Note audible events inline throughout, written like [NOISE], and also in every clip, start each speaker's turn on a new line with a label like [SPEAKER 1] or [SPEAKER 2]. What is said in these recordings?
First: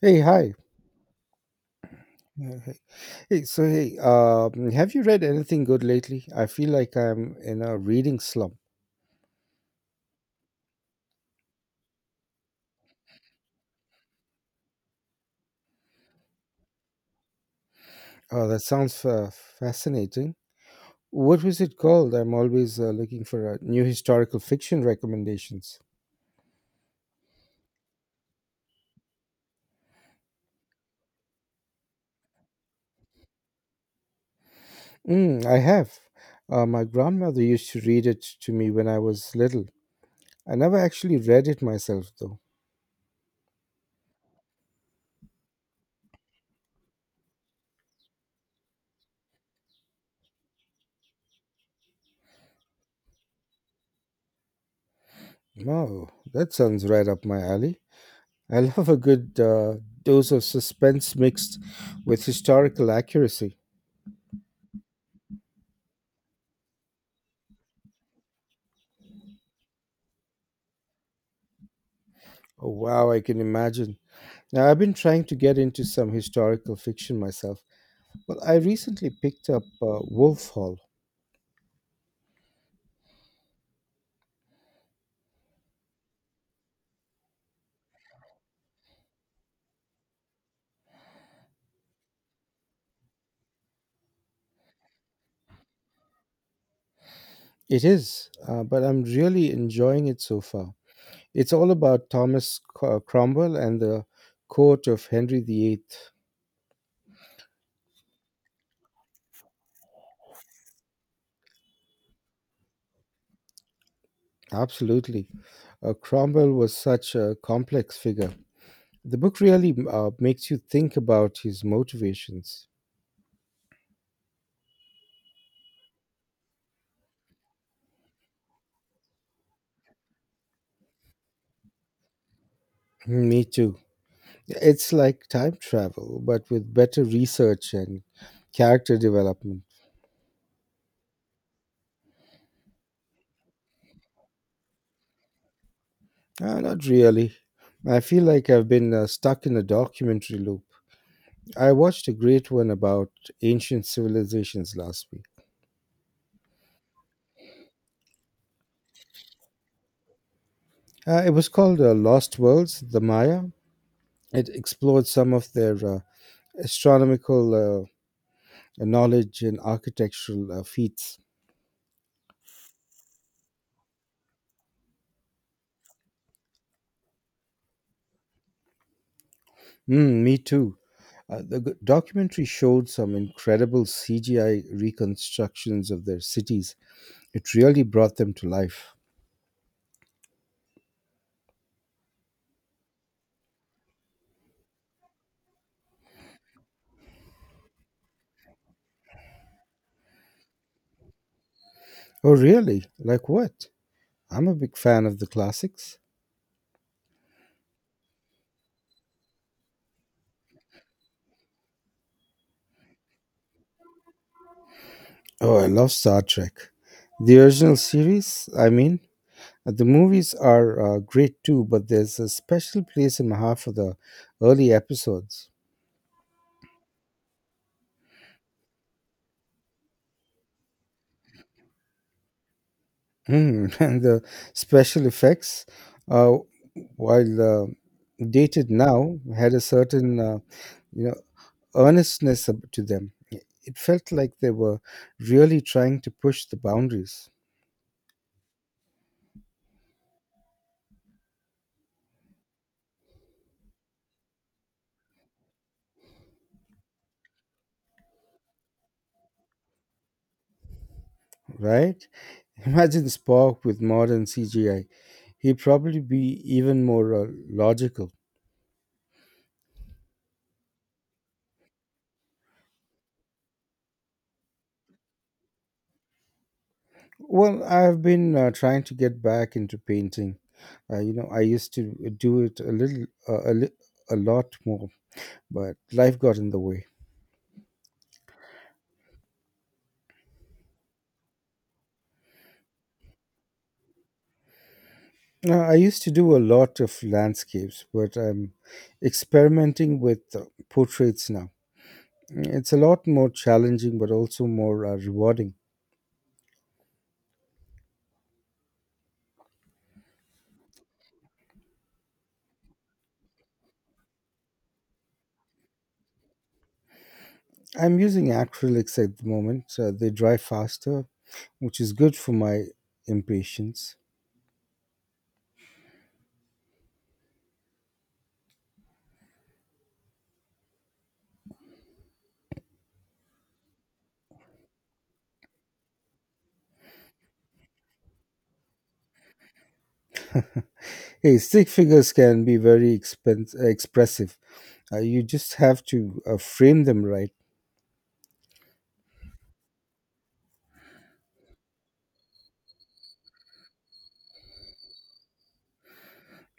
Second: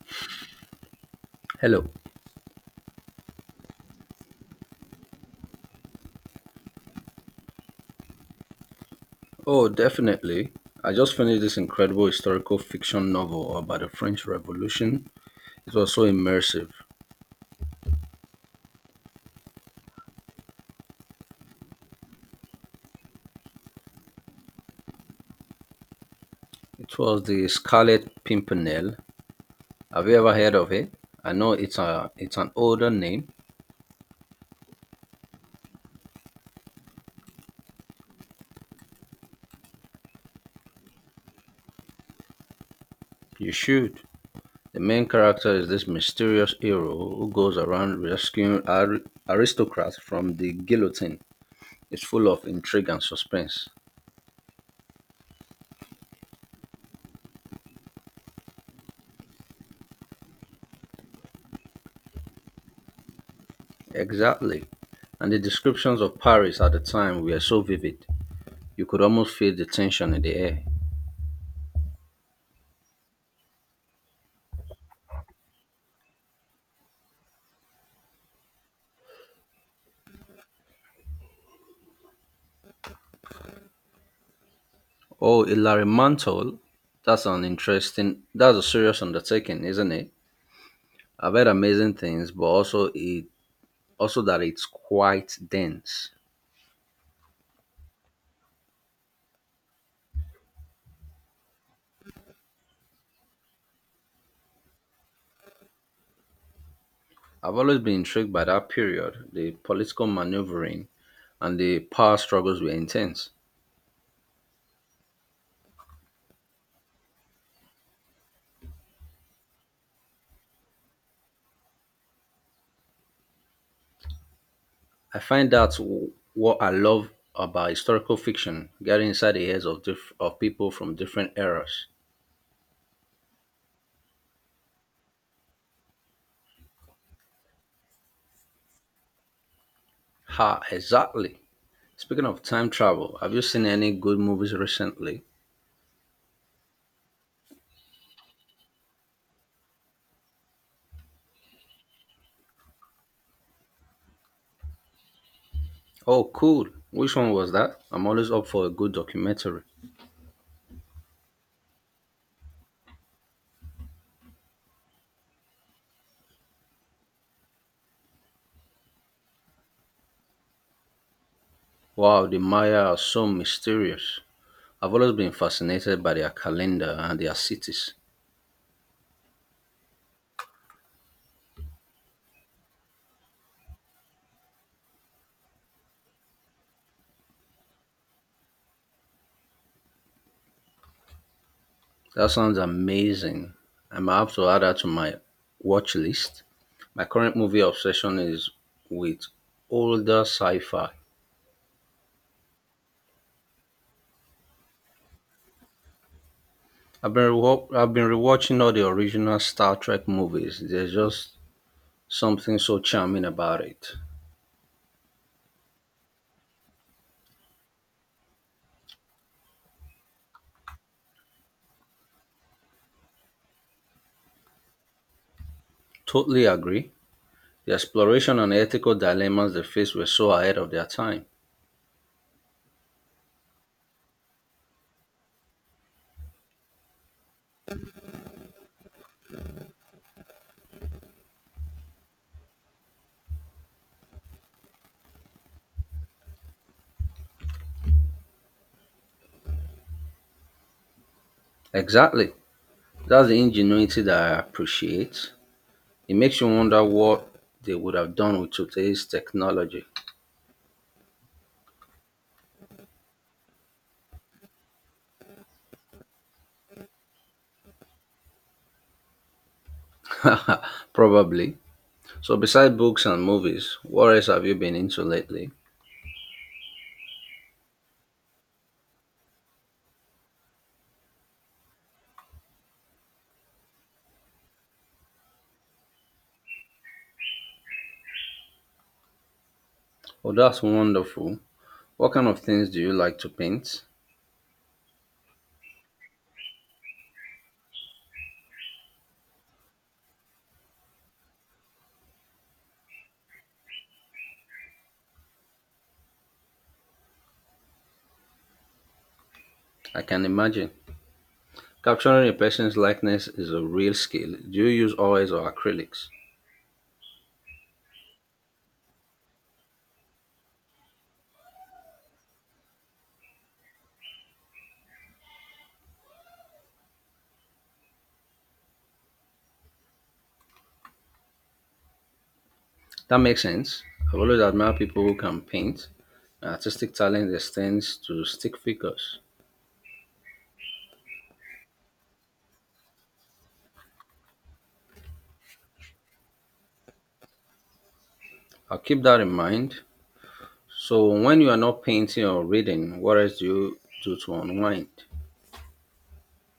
[SPEAKER 1] Hey, hi.
[SPEAKER 2] Hello.
[SPEAKER 1] Yeah, Hey, have you read anything good lately? I feel like I'm in a reading slump.
[SPEAKER 2] Oh, definitely. I just finished this incredible historical fiction novel about the French Revolution. It was so immersive.
[SPEAKER 1] Oh, that sounds fascinating. What was it called? I'm always looking for new historical fiction recommendations.
[SPEAKER 2] It was The Scarlet Pimpernel. Have you ever heard of it? I know it's an older name.
[SPEAKER 1] Mm, I have. My grandmother used to read it to me when I was little. I never actually read it myself, though.
[SPEAKER 2] You should. The main character is this mysterious hero who goes around rescuing aristocrats from the guillotine. It's full of intrigue and suspense.
[SPEAKER 1] Oh, that sounds right up my alley. I [LAUGHS] love a good dose of suspense mixed with historical accuracy.
[SPEAKER 2] Exactly. And the descriptions of Paris at the time were so vivid. You could almost feel the tension in the air.
[SPEAKER 1] Oh, wow, I can imagine. Now, I've been trying to get into some historical fiction myself. Well, I recently picked up Wolf Hall.
[SPEAKER 2] Oh, Hilary Mantel, that's an interesting, that's a serious undertaking, isn't it? I've heard amazing things, but also that it's quite dense.
[SPEAKER 1] It is, but I'm really enjoying it so far. It's all about Cromwell and the court of Henry VIII.
[SPEAKER 2] I've always been intrigued by that period. The political maneuvering and the power struggles were intense.
[SPEAKER 1] Absolutely. Cromwell was such a complex figure. The book really makes you think about his motivations.
[SPEAKER 2] I find that's what I love about historical fiction, getting inside the heads of of people from different eras.
[SPEAKER 1] Me too. It's like time travel, but with better research and character development.
[SPEAKER 2] Ha, exactly. Speaking of time travel, have you seen any good movies recently?
[SPEAKER 1] Not really. I feel like I've been stuck in a documentary loop. I watched a great one about ancient civilizations last week.
[SPEAKER 2] Oh, cool. Which one was that? I'm always up for a good documentary.
[SPEAKER 1] It was called Lost Worlds, the Maya. It explored some of their astronomical knowledge and architectural feats.
[SPEAKER 2] Wow, the Maya are so mysterious. I've always been fascinated by their calendar and their cities.
[SPEAKER 1] Mm, me too. The documentary showed some incredible CGI reconstructions of their cities. It really brought them to life.
[SPEAKER 2] That sounds amazing. I might have to add that to my watch list. My current movie obsession is with older sci-fi.
[SPEAKER 1] Oh, really? Like what? I'm a big fan of the classics.
[SPEAKER 2] I've been rewatching all the original Star Trek movies. There's just something so charming about it.
[SPEAKER 1] Oh, I love Star Trek. The original series, I mean. The movies are great too, but there's a special place in my heart for the early episodes.
[SPEAKER 2] Totally agree. The exploration and ethical dilemmas they faced were so ahead of their time.
[SPEAKER 1] Mm, [LAUGHS] and the special effects, uh, while dated now, had a certain you know earnestness to them. It felt like they were really trying to push the boundaries,
[SPEAKER 2] Exactly. That's the ingenuity that I appreciate. It makes you wonder what they would have done with today's technology.
[SPEAKER 1] right? Imagine Spock with modern CGI. He'd probably be even more logical.
[SPEAKER 2] [LAUGHS] Probably. So, besides books and movies, what else have you been into lately?
[SPEAKER 1] Well, I've been trying to get back into painting. I used to do it a little, a, li- a lot more, but life got in the way.
[SPEAKER 2] Oh, that's wonderful. What kind of things do you like to paint?
[SPEAKER 1] I used to do a lot of landscapes, but I'm experimenting with portraits now. It's a lot more challenging, but also more rewarding.
[SPEAKER 2] I can imagine. Capturing a person's likeness is a real skill. Do you use oils or acrylics?
[SPEAKER 1] I'm using acrylics at the moment, so they dry faster, which is good for my impatience.
[SPEAKER 2] That makes sense. I've always admired people who can paint. Artistic talent extends to stick figures.
[SPEAKER 1] Hey, stick figures can be very expressive. You just have to frame them right.
[SPEAKER 2] I'll keep that in mind. So, when you are not painting or reading, what else do you do to unwind?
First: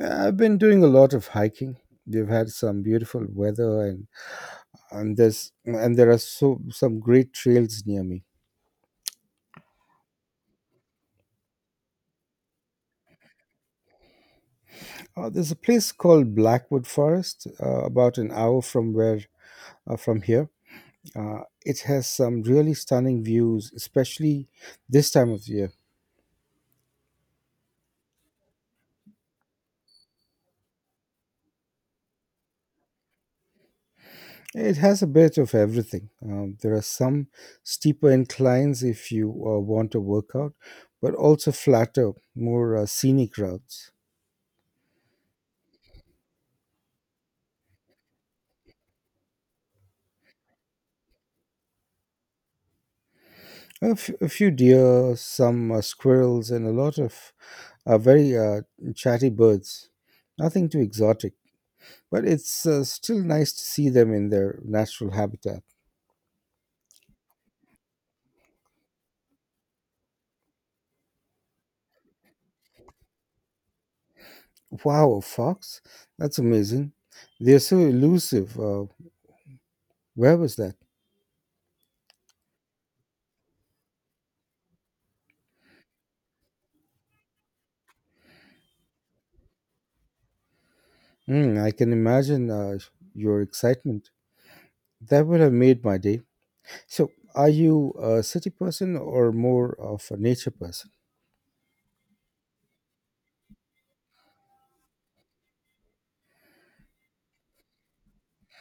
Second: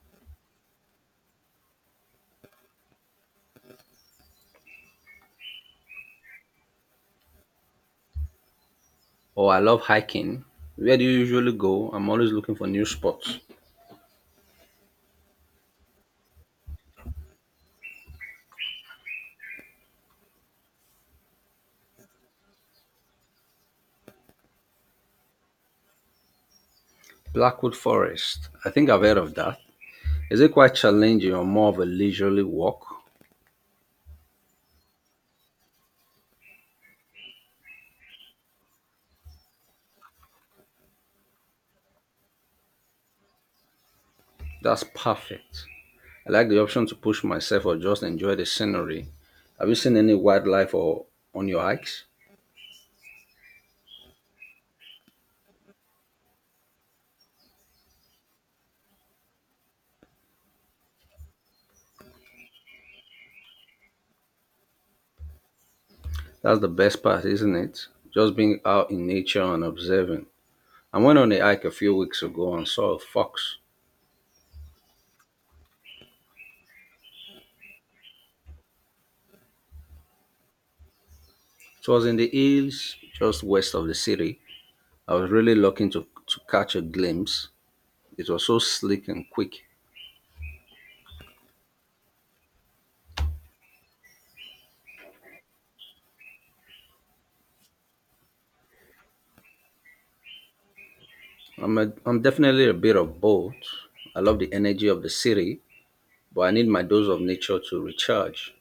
[SPEAKER 1] I've been doing a lot of hiking. We've had some beautiful weather, and there are some great trails near me.
[SPEAKER 2] Oh, I love hiking. Where do you usually go? I'm always looking for new spots.
[SPEAKER 1] There's a place called Blackwood Forest, about an hour from where from here. It has some really stunning views, especially this time of year.
[SPEAKER 2] Blackwood Forest. I think I've heard of that. Is it quite challenging or more of a leisurely walk?
[SPEAKER 1] It has a bit of everything. There are some steeper inclines if you want a workout, but also flatter, more scenic routes.
[SPEAKER 2] That's perfect. I like the option to push myself or just enjoy the scenery. Have you seen any wildlife or on your hikes?
[SPEAKER 1] A few deer, some squirrels, and a lot of very chatty birds. Nothing too exotic, but it's still nice to see them in their natural habitat.
[SPEAKER 2] That's the best part, isn't it? Just being out in nature and observing. I went on a hike a few weeks ago and saw a fox.
[SPEAKER 1] Wow, a fox? That's amazing. They're so elusive. Where was that?
[SPEAKER 2] It was in the hills just west of the city. I was really looking to catch a glimpse. It was so slick and quick.
[SPEAKER 1] Mm, I can imagine your excitement. That would have made my day. So, are you a city person or more of a nature person?
[SPEAKER 2] I'm definitely a bit of both. I love the energy of the city, but I need my dose of nature to recharge.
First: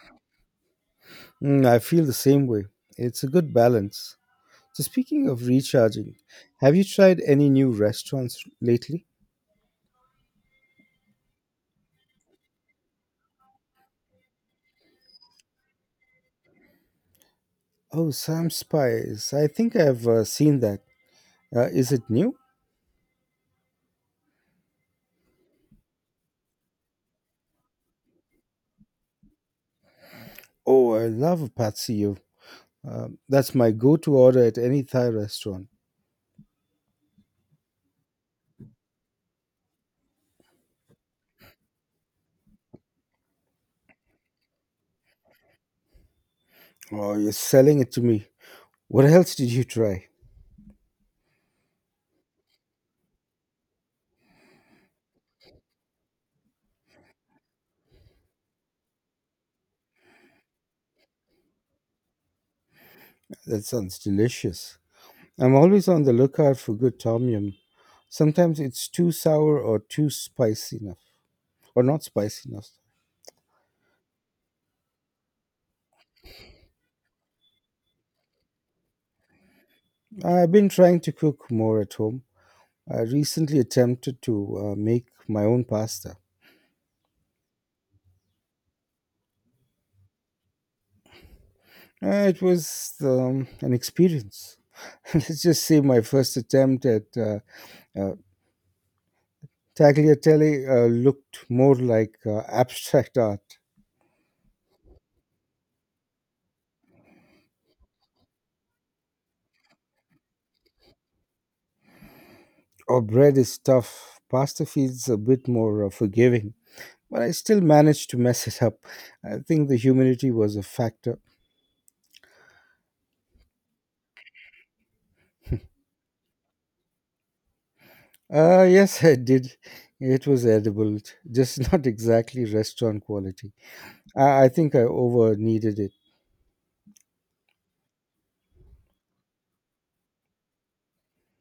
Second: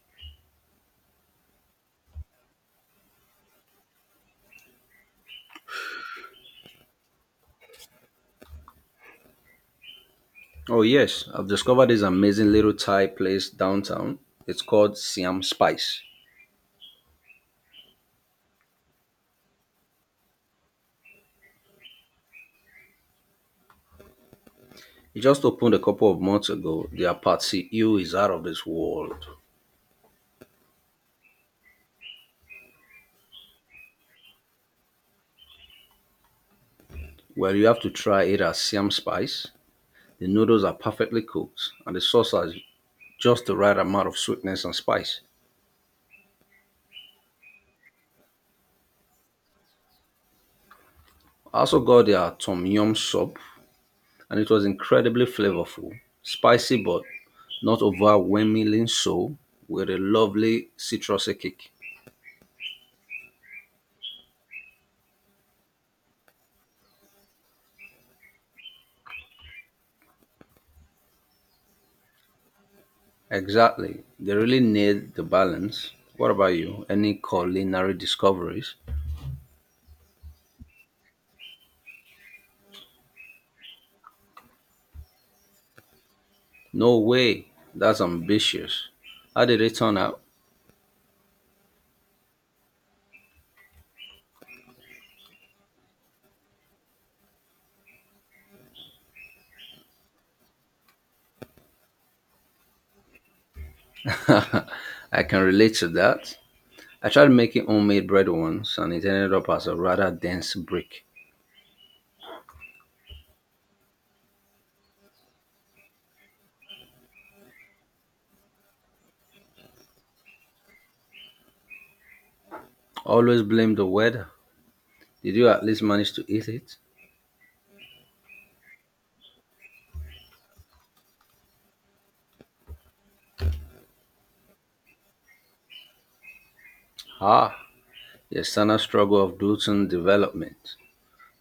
[SPEAKER 1] Mm, I feel the same way. It's a good balance. So, speaking of recharging, have you tried any new restaurants lately?
[SPEAKER 2] Oh, yes, I've discovered this amazing little Thai place downtown. It's called Siam Spice.
[SPEAKER 1] Oh, Sam Spice. I think I've seen that. Is it new?
[SPEAKER 2] It just opened a couple of months ago. Their Patsy Ew is out of this world.
[SPEAKER 1] Oh, I love a patsy. That's my go to order at any Thai restaurant.
[SPEAKER 2] Well, you have to try it as Siam Spice. The noodles are perfectly cooked, and the sauce has just the right amount of sweetness and spice.
[SPEAKER 1] Oh, you're selling it to me. What else did you try?
[SPEAKER 2] I also got their Tom Yum soup, and it was incredibly flavorful, spicy but not overwhelmingly so, with a lovely citrusy kick.
[SPEAKER 1] That sounds delicious. I'm always on the lookout for good tom yum. Sometimes it's too sour or not spicy enough.
[SPEAKER 2] Exactly. They really nailed the balance. What about you? Any culinary discoveries?
[SPEAKER 1] I've been trying to cook more at home. I recently attempted to make my own pasta.
[SPEAKER 2] No way. That's ambitious. How did it turn out?
[SPEAKER 1] It was an experience. [LAUGHS] Let's just say my first attempt at uh, Tagliatelle looked more like abstract art.
[SPEAKER 2] I can relate to that. I tried making homemade bread once and it ended up as a rather dense brick.
[SPEAKER 1] Our bread is tough. Pasta feels a bit more forgiving, but I still managed to mess it up. I think the humidity was a factor.
[SPEAKER 2] Always blame the weather. Did you at least manage to eat it?
[SPEAKER 1] Yes, I did. It was edible, just [LAUGHS] not exactly restaurant quality. I think I over needed it.
[SPEAKER 2] Ah, the standard struggle of Dutton development.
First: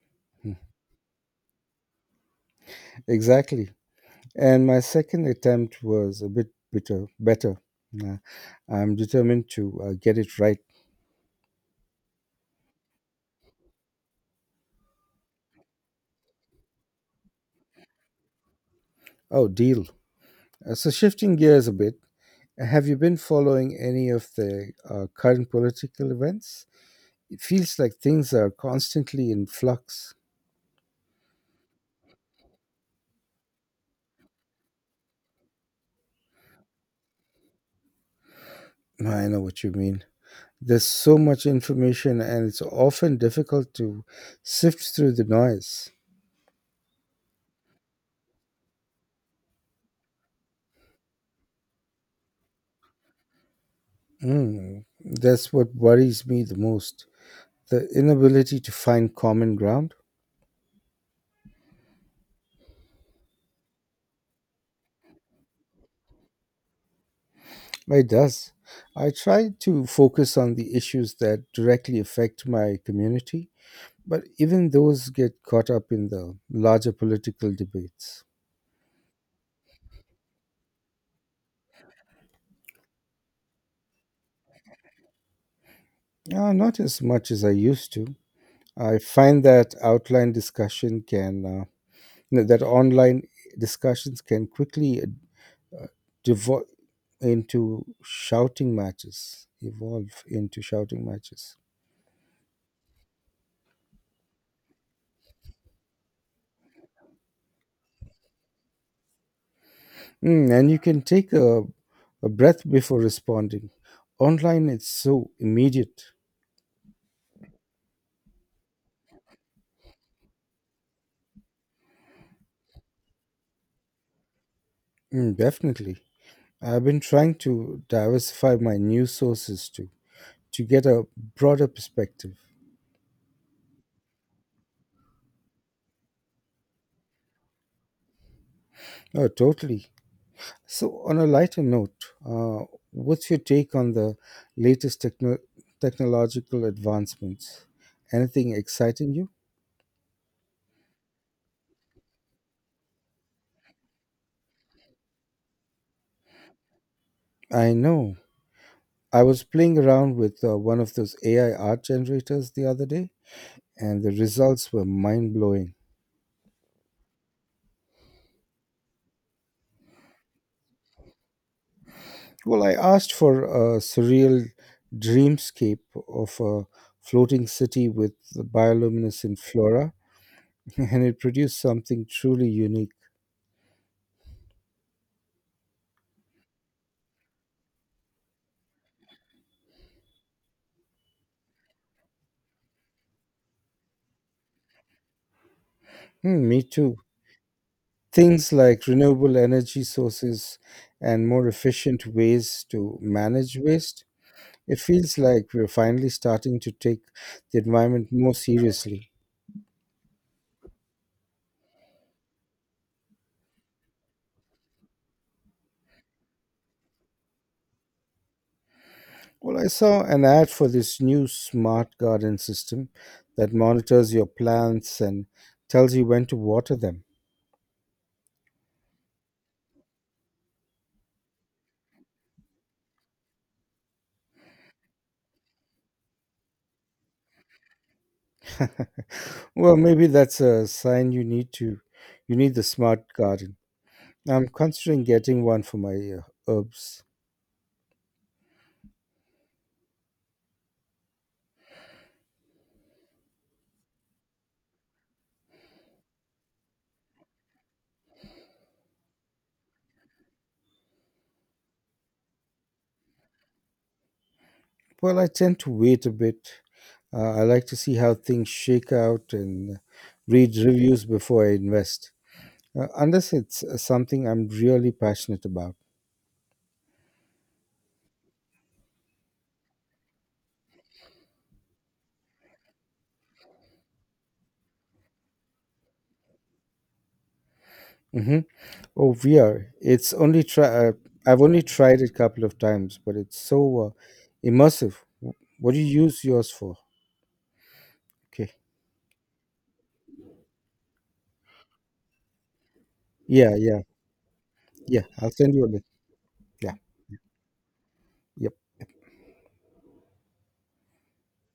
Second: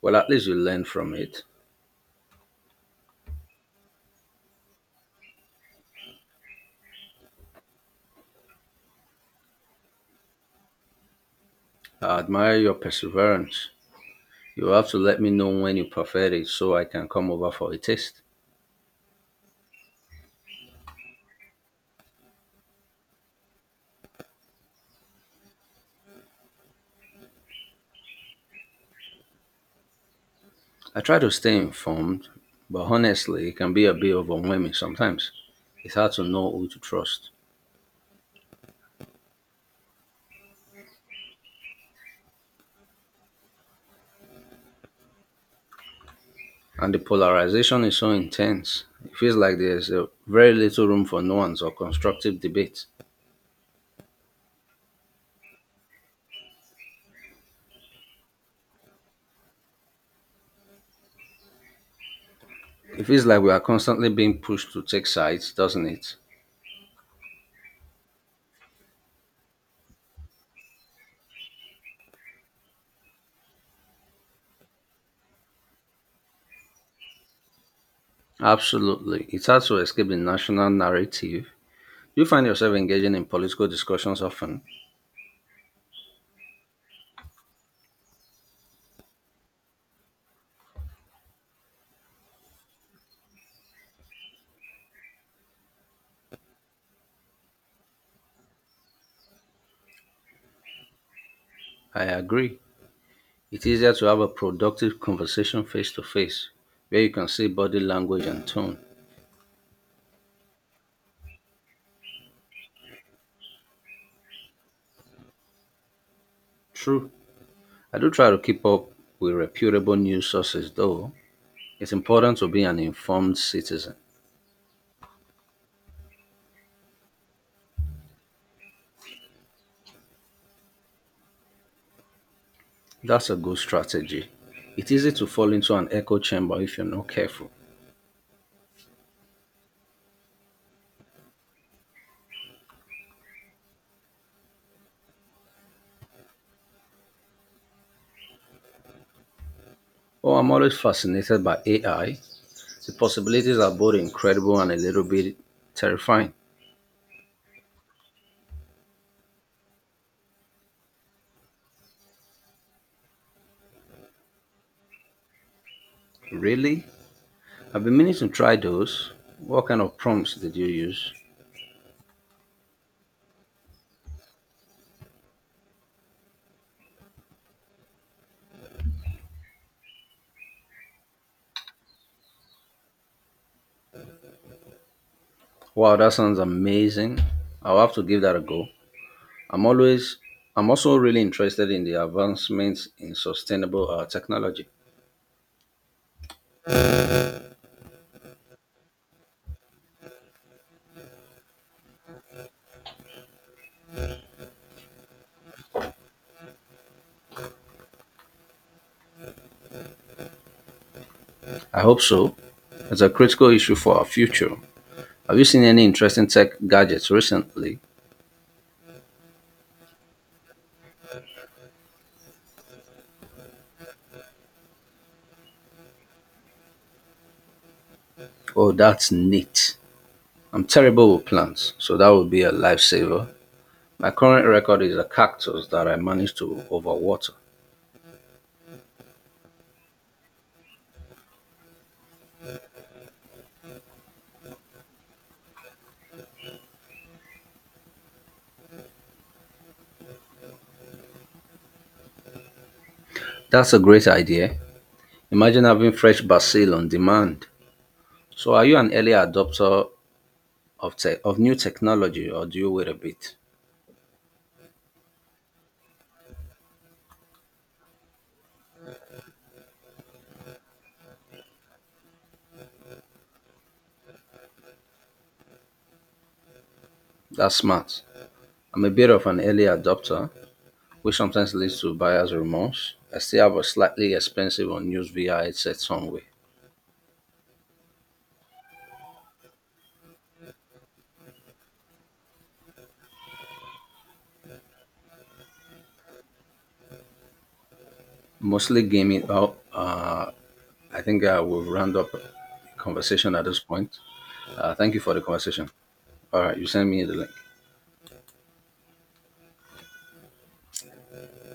[SPEAKER 2] Well, at least you
[SPEAKER 1] [LAUGHS]
[SPEAKER 2] learned from it.
[SPEAKER 1] Exactly. And my second attempt was a better. Uh, I'm determined to get it right.
[SPEAKER 2] I admire your perseverance. You have to let me know when you perfect it so I can come over for a taste.
[SPEAKER 1] Oh, deal. So, shifting gears a bit, have you been following any of the current political events? It feels like things are constantly in flux.
[SPEAKER 2] I try to stay informed, but honestly, it can be a bit overwhelming sometimes. It's hard to know who to trust.
[SPEAKER 1] No, I know what you mean. There's so much information, and it's often difficult to sift through the noise.
[SPEAKER 2] And the polarization is so intense. It feels like there's a very little room for nuance or constructive debate.
[SPEAKER 1] Mm, that's what worries me the most, the inability to find common ground.
[SPEAKER 2] It feels like we are constantly being pushed to take sides, doesn't it?
[SPEAKER 1] It does. I try to focus on the issues that directly affect my community, but even those get caught up in the larger political debates.
[SPEAKER 2] Absolutely. It's hard to escape the national narrative. You find yourself engaging in political discussions often.
[SPEAKER 1] Not as much as I used to. I find that outline discussion can, no, That online discussions can quickly devolve into shouting matches, evolve into shouting matches.
[SPEAKER 2] I agree. It's easier to have a productive conversation face to face, where you can see body language and tone.
[SPEAKER 1] Mm, and you can take a breath before responding. Online, it's so immediate.
[SPEAKER 2] True. I do try to keep up with reputable news sources, though. It's important to be an informed citizen.
[SPEAKER 1] Mm, definitely. I've been trying to diversify my news sources too, to get a broader perspective.
[SPEAKER 2] That's a good strategy. It's easy to fall into an echo chamber if you're not careful.
[SPEAKER 1] Oh, totally. So, on a lighter note, uh, what's your take on the latest technological advancements? Anything exciting you?
[SPEAKER 2] Oh, I'm always fascinated by AI. The possibilities are both incredible and a little bit terrifying.
[SPEAKER 1] I know. I was playing around with one of those AI art generators the other day, and the results were mind blowing.
[SPEAKER 2] Really? I've been meaning to try those. What kind of prompts did you use?
[SPEAKER 1] Well, I asked for a surreal dreamscape of a floating city with the bioluminescent flora, [LAUGHS] and it produced something truly unique.
[SPEAKER 2] Wow, that sounds amazing. I'll have to give that a go. I'm always I'm also really interested in the advancements in sustainable technology.
[SPEAKER 1] Hmm, me too. Things like renewable energy sources and more efficient ways to manage waste. It feels like we're finally starting to take the environment more seriously.
[SPEAKER 2] I hope so. It's a critical issue for our future. Have you seen any interesting tech gadgets recently?
[SPEAKER 1] Well, I saw an ad for this new smart garden system that monitors your plants and tells you when to water them.
[SPEAKER 2] Oh, that's neat. I'm terrible with plants, so that would be a lifesaver. My current record is a cactus that I managed to overwater.
[SPEAKER 1] Well, maybe that's a sign you need the smart garden. I'm considering getting one for my herbs.
[SPEAKER 2] That's a great idea. Imagine having fresh basil on demand. So, are you an early adopter of new technology or do you wait a bit?
[SPEAKER 1] Well, I tend to wait a bit. I like to see how things shake out and read reviews before I invest, unless it's something I'm really passionate about.
[SPEAKER 2] That's smart. I'm a bit of an early adopter, which sometimes leads to buyer's remorse. I still have a slightly expensive unused VR headset somewhere.
[SPEAKER 1] Hmm. Oh, VR. It's only try. I've only tried it a couple of times, but it's so immersive. What do you use yours for? Okay.
[SPEAKER 2] Mostly gaming. Oh, I think I will round up the conversation at
[SPEAKER 1] Yeah,
[SPEAKER 2] this
[SPEAKER 1] yeah,
[SPEAKER 2] point. Thank you
[SPEAKER 1] yeah,
[SPEAKER 2] for the
[SPEAKER 1] I'll send you a
[SPEAKER 2] conversation.
[SPEAKER 1] link.
[SPEAKER 2] All right, you
[SPEAKER 1] Yeah.
[SPEAKER 2] send me the link.
[SPEAKER 1] Yeah.